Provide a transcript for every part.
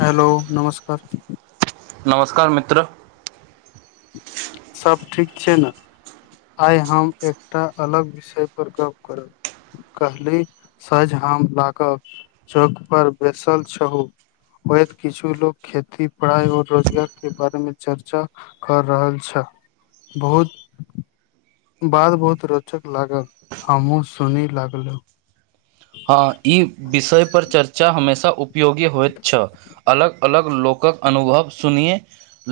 Hello नमस्कार नमस्कार मित्र सभ ठीक छै ने, आइ हम एकटा अलग विषय पर गप करब कहली सझ हम लागब चौक पर बैसल छहु होएत किछु लोग खेती पढ़ाई और रोजगार के बारे में चर्चा कर रहल। अच्छा बहुत बात बहुत रोचक लागल, हमहूँ सुनी लागलहुँ। हँ, ई विषय पर चर्चा हमेशा उप। योगी होइत छल, अलग अलग लोकक अनुभव सुनए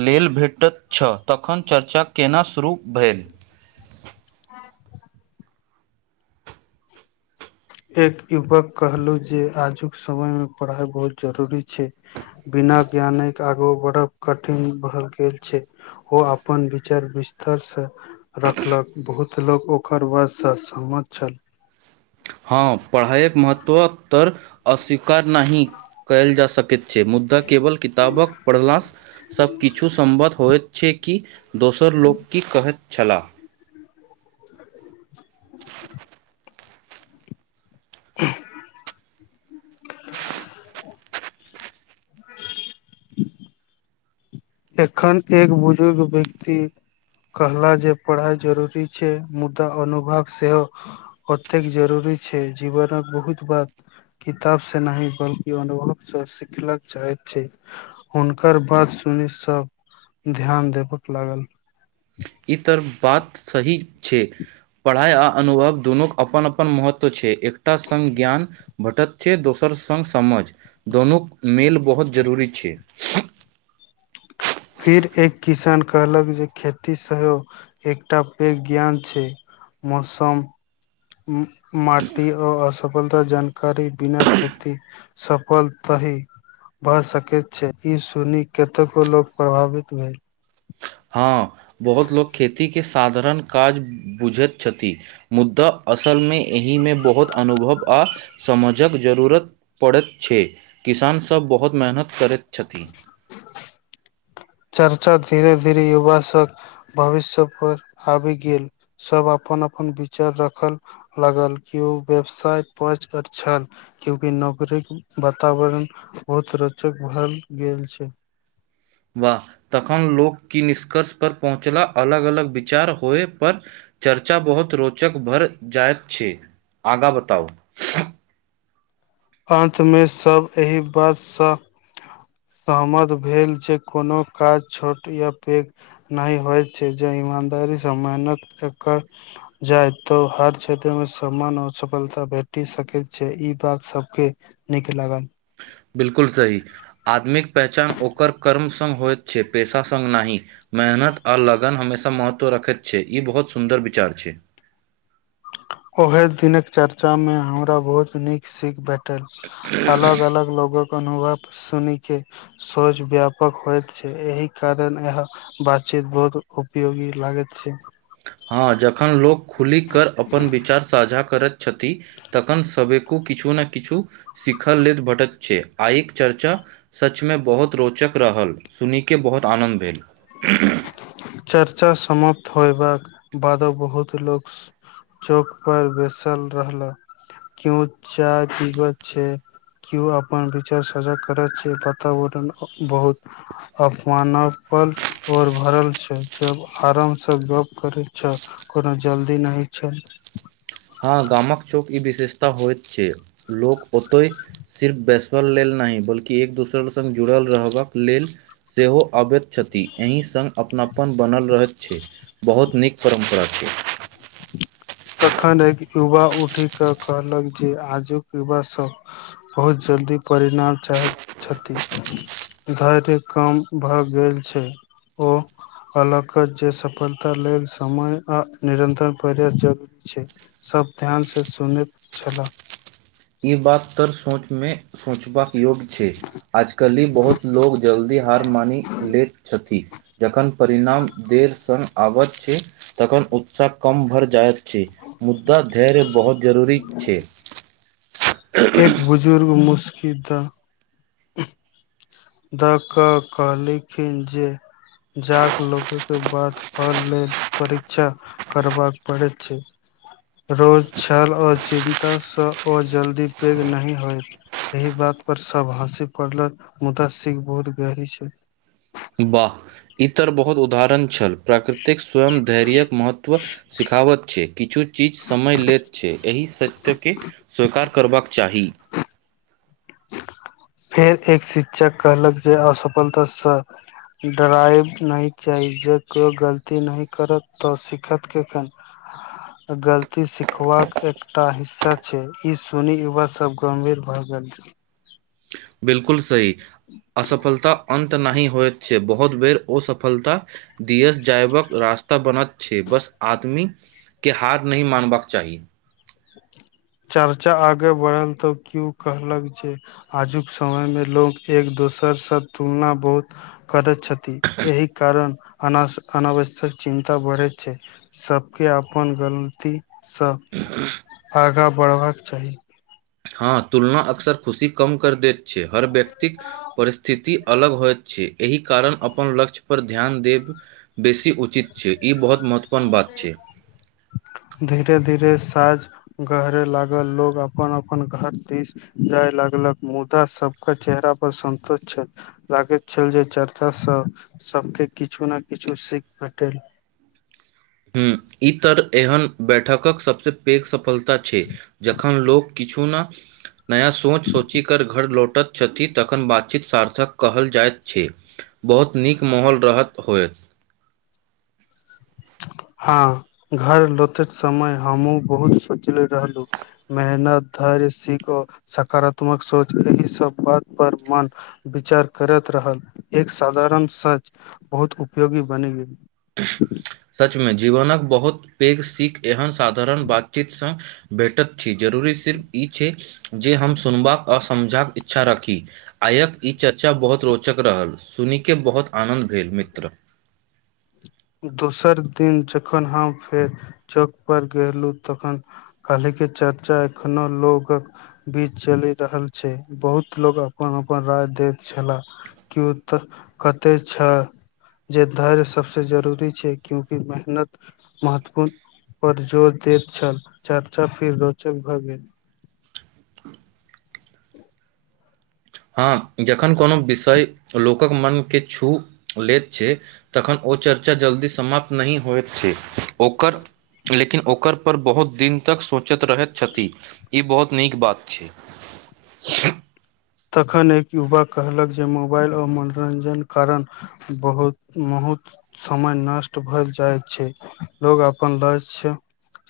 लेल भेटैत छल, तखन चर्चा केना शुरू भेल हॅं एक युवक कहलहु जे आजुक समय मे पढ़ाई बहुत जरूरी छै। बिना ज्ञानक आगाँ बढ़ब कठिन भऽ गेल छै। ओ अपन विचार विस्तारसँ रखलक बहुत लोक ओकर बातसँ सहमत छल। हँ पढ़ाइके महत्वतर अस्वीकार नहि कएयल जा सकैत। छै मुद्दा केवल किताबक पढ़लासॅं सभ किछु सम्बत होइत छै। कि दोसर लोक की कहैत छलाह? [unintelligible] [inaudible] एखन एक बुजुर्ग व्यक्ति कहला जे पढ़ाइ जरूरी छै मुदा अनुभव सेहो ओतेक जरूरी छै जीवनक बहुत बात किताब से न बल्कि अनुभव से सिखलक चाहैत छै हुनकर बात सुनि सब ध्यान देबक लागल ई त बात सही छै पढ़ाइ आ अनुभव दुनू अपन अपन महत्व छै एकटा संग ज्ञान भेटत छै दोसर सङ्ग समझ दुनू मेल बहुत जरूरी छै फिर एक किसान कहलक जे खेती सय एकटा पैघ ज्ञान छै मौसम माटी अऽ असफलता जानकारी बिना खेती सफलता ही भए सकैत छै ई सुनी कतेको लोक प्रभावित भेल हँ बहुत लोको खेतीक के साधारण काज बुझैत छथि मुद्दा असलमे एहिमे बहुत अनुभव आ समझक जरूरत पड़ैत छै किसानसभ बहुत मेहनत करैत छथिन [inaudible] चर्चा धीरे धीरे युवा सभ भविष्य पर आबि गेल सब अपन अपन विचार रखल लागल के ओ व्यवसाय पच आ छल क्यूंकि नौकरीक वातावरण बहुत रोचक भ गेल छै वाह तखन लोक की निष्कर्ष पर पहुँचला अलग अलग विचार होए पर चर्चा बहुत रोचक भर जायत छै आगाँ बताउ अन्तमे सभ एहि बातसँ सहमत भेल जे कोनो काज छोट या पैघ नहि होइ छै जे इमानदारी समयनक चकर जाय तऽ हर क्षेत्र मे सम्मान आऔर सफलता भेटी सकैत छै ई बात सब के निक लागल बिलकुल सही आदमिक पहचान ओकर कर्म स होयइत छै पेशा संग नहि मेहनत आ लगन हमेशा महत्व रखैत छै ई बहुत सुन्दर विचार छै ओहे दिनक चर्चा मे हमरा बहुत नीक सीख भेट अलग अलग लोगो के अनुभव सुनी के सोच व्यापक होइत छै एहि कारण इएह बातचीत बहुत उपयोगी लागेत छै हँ जखन लोक खुलि कर अपन विचार साझा करैत छथि तखन सभ किछु न किछु शिखल ले भटक छै आ एक चर्चा सचमे बहुत रोचक रहल सुन कऽ बहुत आनन्द भेल चर्चा समाप्त होयबाक बाद बहुत लोकग चौक पर बसल रह केओ चाय पीबैत छै केओ अपन विचार साझा करैत छै वातावरण बहुत अफवाना पर ओर भरल छै जब आराम से गप करे छ कोनो जल्दी नही छै हँ गामक चौक ई विशेषता होइत छै लोक ओतय सिर्फ बैसल लेल नहि बल्कि एक दोसर संग जुड़ल रहबाक लेल सेहो अबैत छथि एहि सन अपना अपन बनल रह छै बहुत नीक परम्परा छै तखन एक युवा उठि क कहलक जे आजुक युवा सब बहुत जल्दी परिणाम चाहैत छथि धैर्य काम भए गेल छै ओ कहलक जे सफलता लेल समय आ निरन्तर प्रयास जरुरी सब ध्यान से सुनैत छलाह ई बात तर सोचमे सोचबाक योग्य छै आजकली बहुत लोग जल्दी हार मानि लैत छथिन जखन परिणाम देर सँ आबैत छै तखन उत्साह कम भर जायत छै मुदा धैर्य बहुत जरूरी छै एक बुजर्ग मुस्कितऽ [inaudible] दऽ कऽ कहलखिन जे जाक लोक के बात पल ल परीक्षा करबाक पड़ैत छै रोज छल आर चिन्तासँ ओ जल्दी पैघ नहि होयत एहि बात पर सब हँसी पड़लक मुदा सिख बहुत गहरी छै वाह इ तर बहुत उदाहरण छल प्राकृतिक स्वयं धैर्यके महत्व सिखाबत छै किछु चीज समय लैत छै एहि सत्यके स्वीकार करबाक चाही फेर एक शिक्षक कहलक जे असफलताँ सँ डराइव नहि चाही जे केइओ गलती नहि करत तऽ सिखत कखन [inaudible] [inaudible] गलती सिखबाक एकटा हिस्सा छै ई सुनी युवा सब गम्भीर भए गेल बिल्कुल सही असफलता अन्त नहि होइत छै बहुत बेर ओसफलता दियस जायवक रास्ता बनत छै बस आदमी के हार नहि मानबाक चाही [inaudible] चर्चा आगे बढ़ल तऽ क्यू कहलक जे आजुक समयमे लोक एक दोसरसँ तुलना बहुत करैत छथि एहि कारण अनास अनावश्यक चिन्ता बढ़े छै सभके अपन गलतीसँ [inaudible] आगाँ बढ़बाक चाही हँ तुलना अक्सर खुशी कम कर दैत छै हर व्यक्तिक परिस्थिति अलग होइत छी एहि कारण अपन लक्ष्य पर ध्यान देब बेसी उचित छै ई बहुत महत्वपूर्ण बात छै धीरे धीरे साँझ गहरय लागल लोग अपन अपन घर दिस जाय लगलक मुदा सबक चेहरा पर सन्तोष छल लागैत छल जे चर्चा सबके किछु ने किछु सीख भेटल हँ ई तर एहन बैठकक सभसँ पेघ सफलता छै जखन लोक किछु नऽ नया सोच सोचि कर घर लौटैत छथि तखन बातचीत सार्थक कहल जाइत छी बहुत नीक माहौल रहत होयत हँ घर लोतेत समय हमहुँ बहुत सोचले रहलु मेहनत धैर्य सिखो सकारात्मक सोच एहि सब बात पर मन विचार भेरैत रहल एक साधारण सच बहुत उपयोगी बनि गेल सचमे जीवनक बहुत पैघ सीख एहन साधारण बातचीत सँ भेटक छी जरूरी सिर्फ ई छै जे हम सुनबाक आ समझाक इच्छा राखी आइक ई चर्चा बहुत रोचक रहल सुनिके बहुत आनन्द भेल मित्र दोसर दिन जखन हम फेर चौकपर गेलहुँ तखन अलगे चर्चा एखनो लोग बीच चलि रहल छै बहुत लोग अपन अपन राय देत छलाह क्यौ एतए तऽ कते छह जे धैर्य सभ से जरूरी छै। क्योंकि मेहनत महत्वपूर्ण पर जोर दैत छल, चर्चा फिर रोचक भए गेल हँ जखन कोनो विषय लोकक मनकेँ छू लैत छैय। तखन ओ चर्चा जल्दी समाप्त नहि होइत छै, ओकर लेकिन ओकर पर बहुत दिन तक सोचैत रहैत छथि। ई बहुत नीक बात छैय। तखन एक युवा कहलक जे मोबाइल आओर मनोरंजन कारण। बहुत महुत समय नष्ट भ‌ऽ जाय छैय, लोग अपन ल्क्षय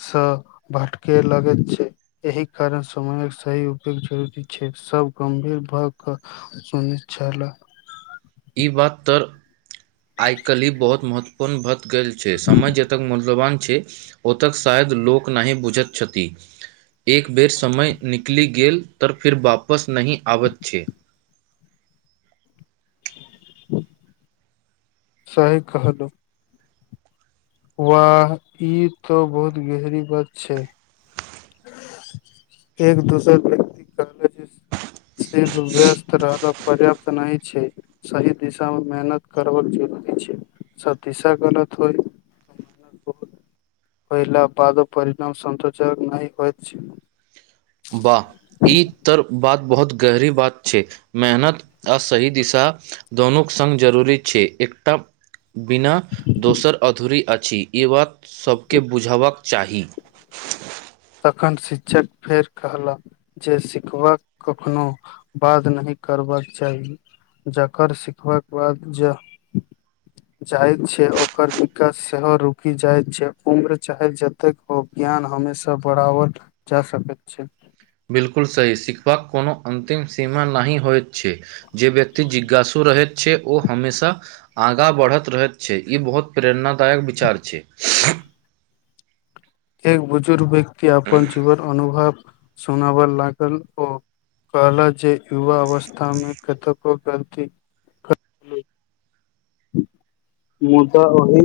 सँ भटके लगैत छैय। एहि कारण समयक सही उपयोग जरूरी छैय। सभ गम्भीर भए कऽ सुनि छलै। ई बात तर आइ काल्हि बहुत महत्व। उत्पन्न भऽ गेल छै, समय जतेक मूल्यवान छैय। ओतय शायद लोक नहि बुझैत छथि। एक बेर समय निकलि गेल तऽ फिर वापस नहि आबैत छै। सही कहलु वाह ई तो बहुत गेहरी बात छैय। एक दोसर व्यक्त कहले जे सिर्फ व्यस्त रहल पर्याप्त नहि छैय। सही दिशामे मेहनत करक जरूरी छैय। स दिशा गलत होइ [inaudible] पहिला बादो परिणाम, संतोजक नहि होय छैय। वाह ई तऽ बहुत गहीर बात छै मेहनत आ सही दिशा। दूनू संग जरूरी छै एकटा। बिना दोसर अधूरा अछि, ई बात सभकेँ बुझबाक चाही। अखन शिक्षक फेर कहला। जे सिखबाक कखनो बाद नहि करबाक चाही। जकर सिखबाक बाद जे जाय छै, ओकर विकास सेहो रुकि जाय छै, उम्र चाहे जतेक ओ ज्ञान हमेशा बड़ाबर जा सकैत छै। बिल्कुल सही सीखबाक कोनो अन्तिम सीमा नहि होत। छै, जे व्यक्ति जिज्ञासु रहैत छै, ओ हमेशा आगाँ बढ़ैत रहैत छै, इ बहुत प्रेरणादायक विचार छै। एक बुजुर्ग व्यक्ति अपन जीवन अनुभव सुनाब लागल ओ। कहल जे युवा अवस्थामे कतको गलती कर। मुदा तऽ ओही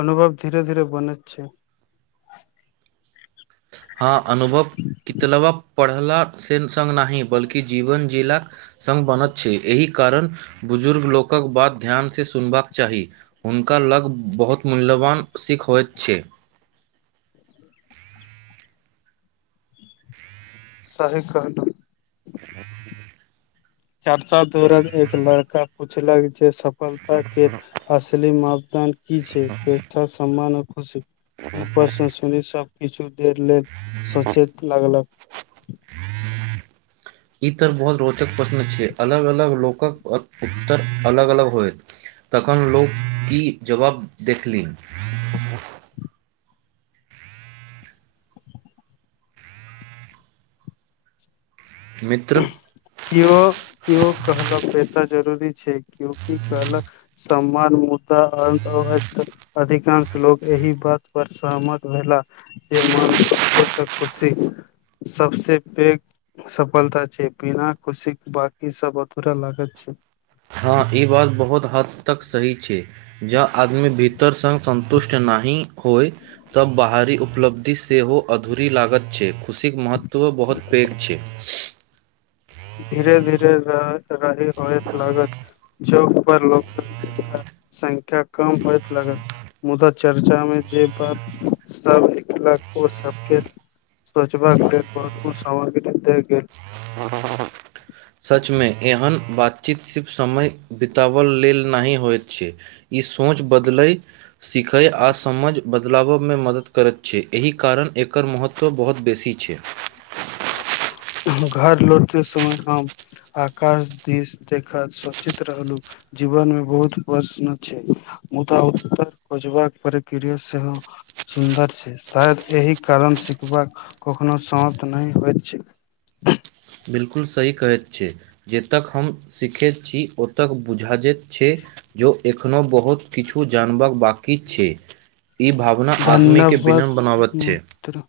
अनुभव धीरे धीरे बने छै। हँ, अनुभव कितने पढ़लासँ संग नहि, बल्कि जीवन जीलासँ संग बनत छै, एहि कारण बुजुर्ग लोकक बात ध्यानसँ सुनबाक चाही। हुनका लग बहुत मूल्यवान सिख होइत छै। सही कहलू [inaudible] चारचा दर एक लड़का पूछलक जे सफलताक के असली मापदंड की छै। पेशा सम मन खुशी ई प्रश्न सुनी सभ किछु दे लेल सोचत लगलक इ तर बहुत रोचक प्रश्न छै। अलग अलग लोक के उत्तर अलग अलग होयत तखन लोक की जवाब देखलनि? मित्र क्यो क्यो कहलक पैसा जरूरी छै क्यो की कहलक सम्मान मुद्दा अ [unintelligible] अधिकांश लोक एहि बात पर सहमत भेलाह मै मान सन्तोष आ खुशी सबसँ पैघ सफलता छै बिना खुशी बाकी सब अधूरा लागैत छै हँ ई बात बहुत हद तक सही छै जँ आदमी भीतर सँ सन्तुष्ट नहि होय तब बाहरी उपलब्धि सेहो अधूरी लागत छै खुशीके महत्वो बहुत पैघ छै धीरे धीरे रहि होयत लागत चौक पर लोक संख्या कम होइत लगत मुदा चर्चा मे जे बात सबके स्वच्छ भाग गेल बहुत को सारकेट गेल सचमे एहन बातचीत सिर्फ समय बितबै लेल नहि होइत छै ई सोच बदलै सीखय आ समझ बदलाब मे मदद करैत छै एहि कारण एकर महत्व महत्व बहुत बेसी छै घर लौटते समय हम आकाश दिश देखा सोचत रहलु जीवन मे बहुत प्रश्न छै मुदा उत्तर खोजबाक प्रक्रिया सेहो सुन्दर छै शायद एहि कारण सिखबाक कखनो समाप्त नहि होइत छै बिलकुल सही कहैत छी जतेक हम सीखैत छी ओतय बुझाैत छै जो एखनो बहुत किछु जानबाक बाकी छै ई भावना आदमीके धन्यवाद विनम्र बनाबैत छै मित्र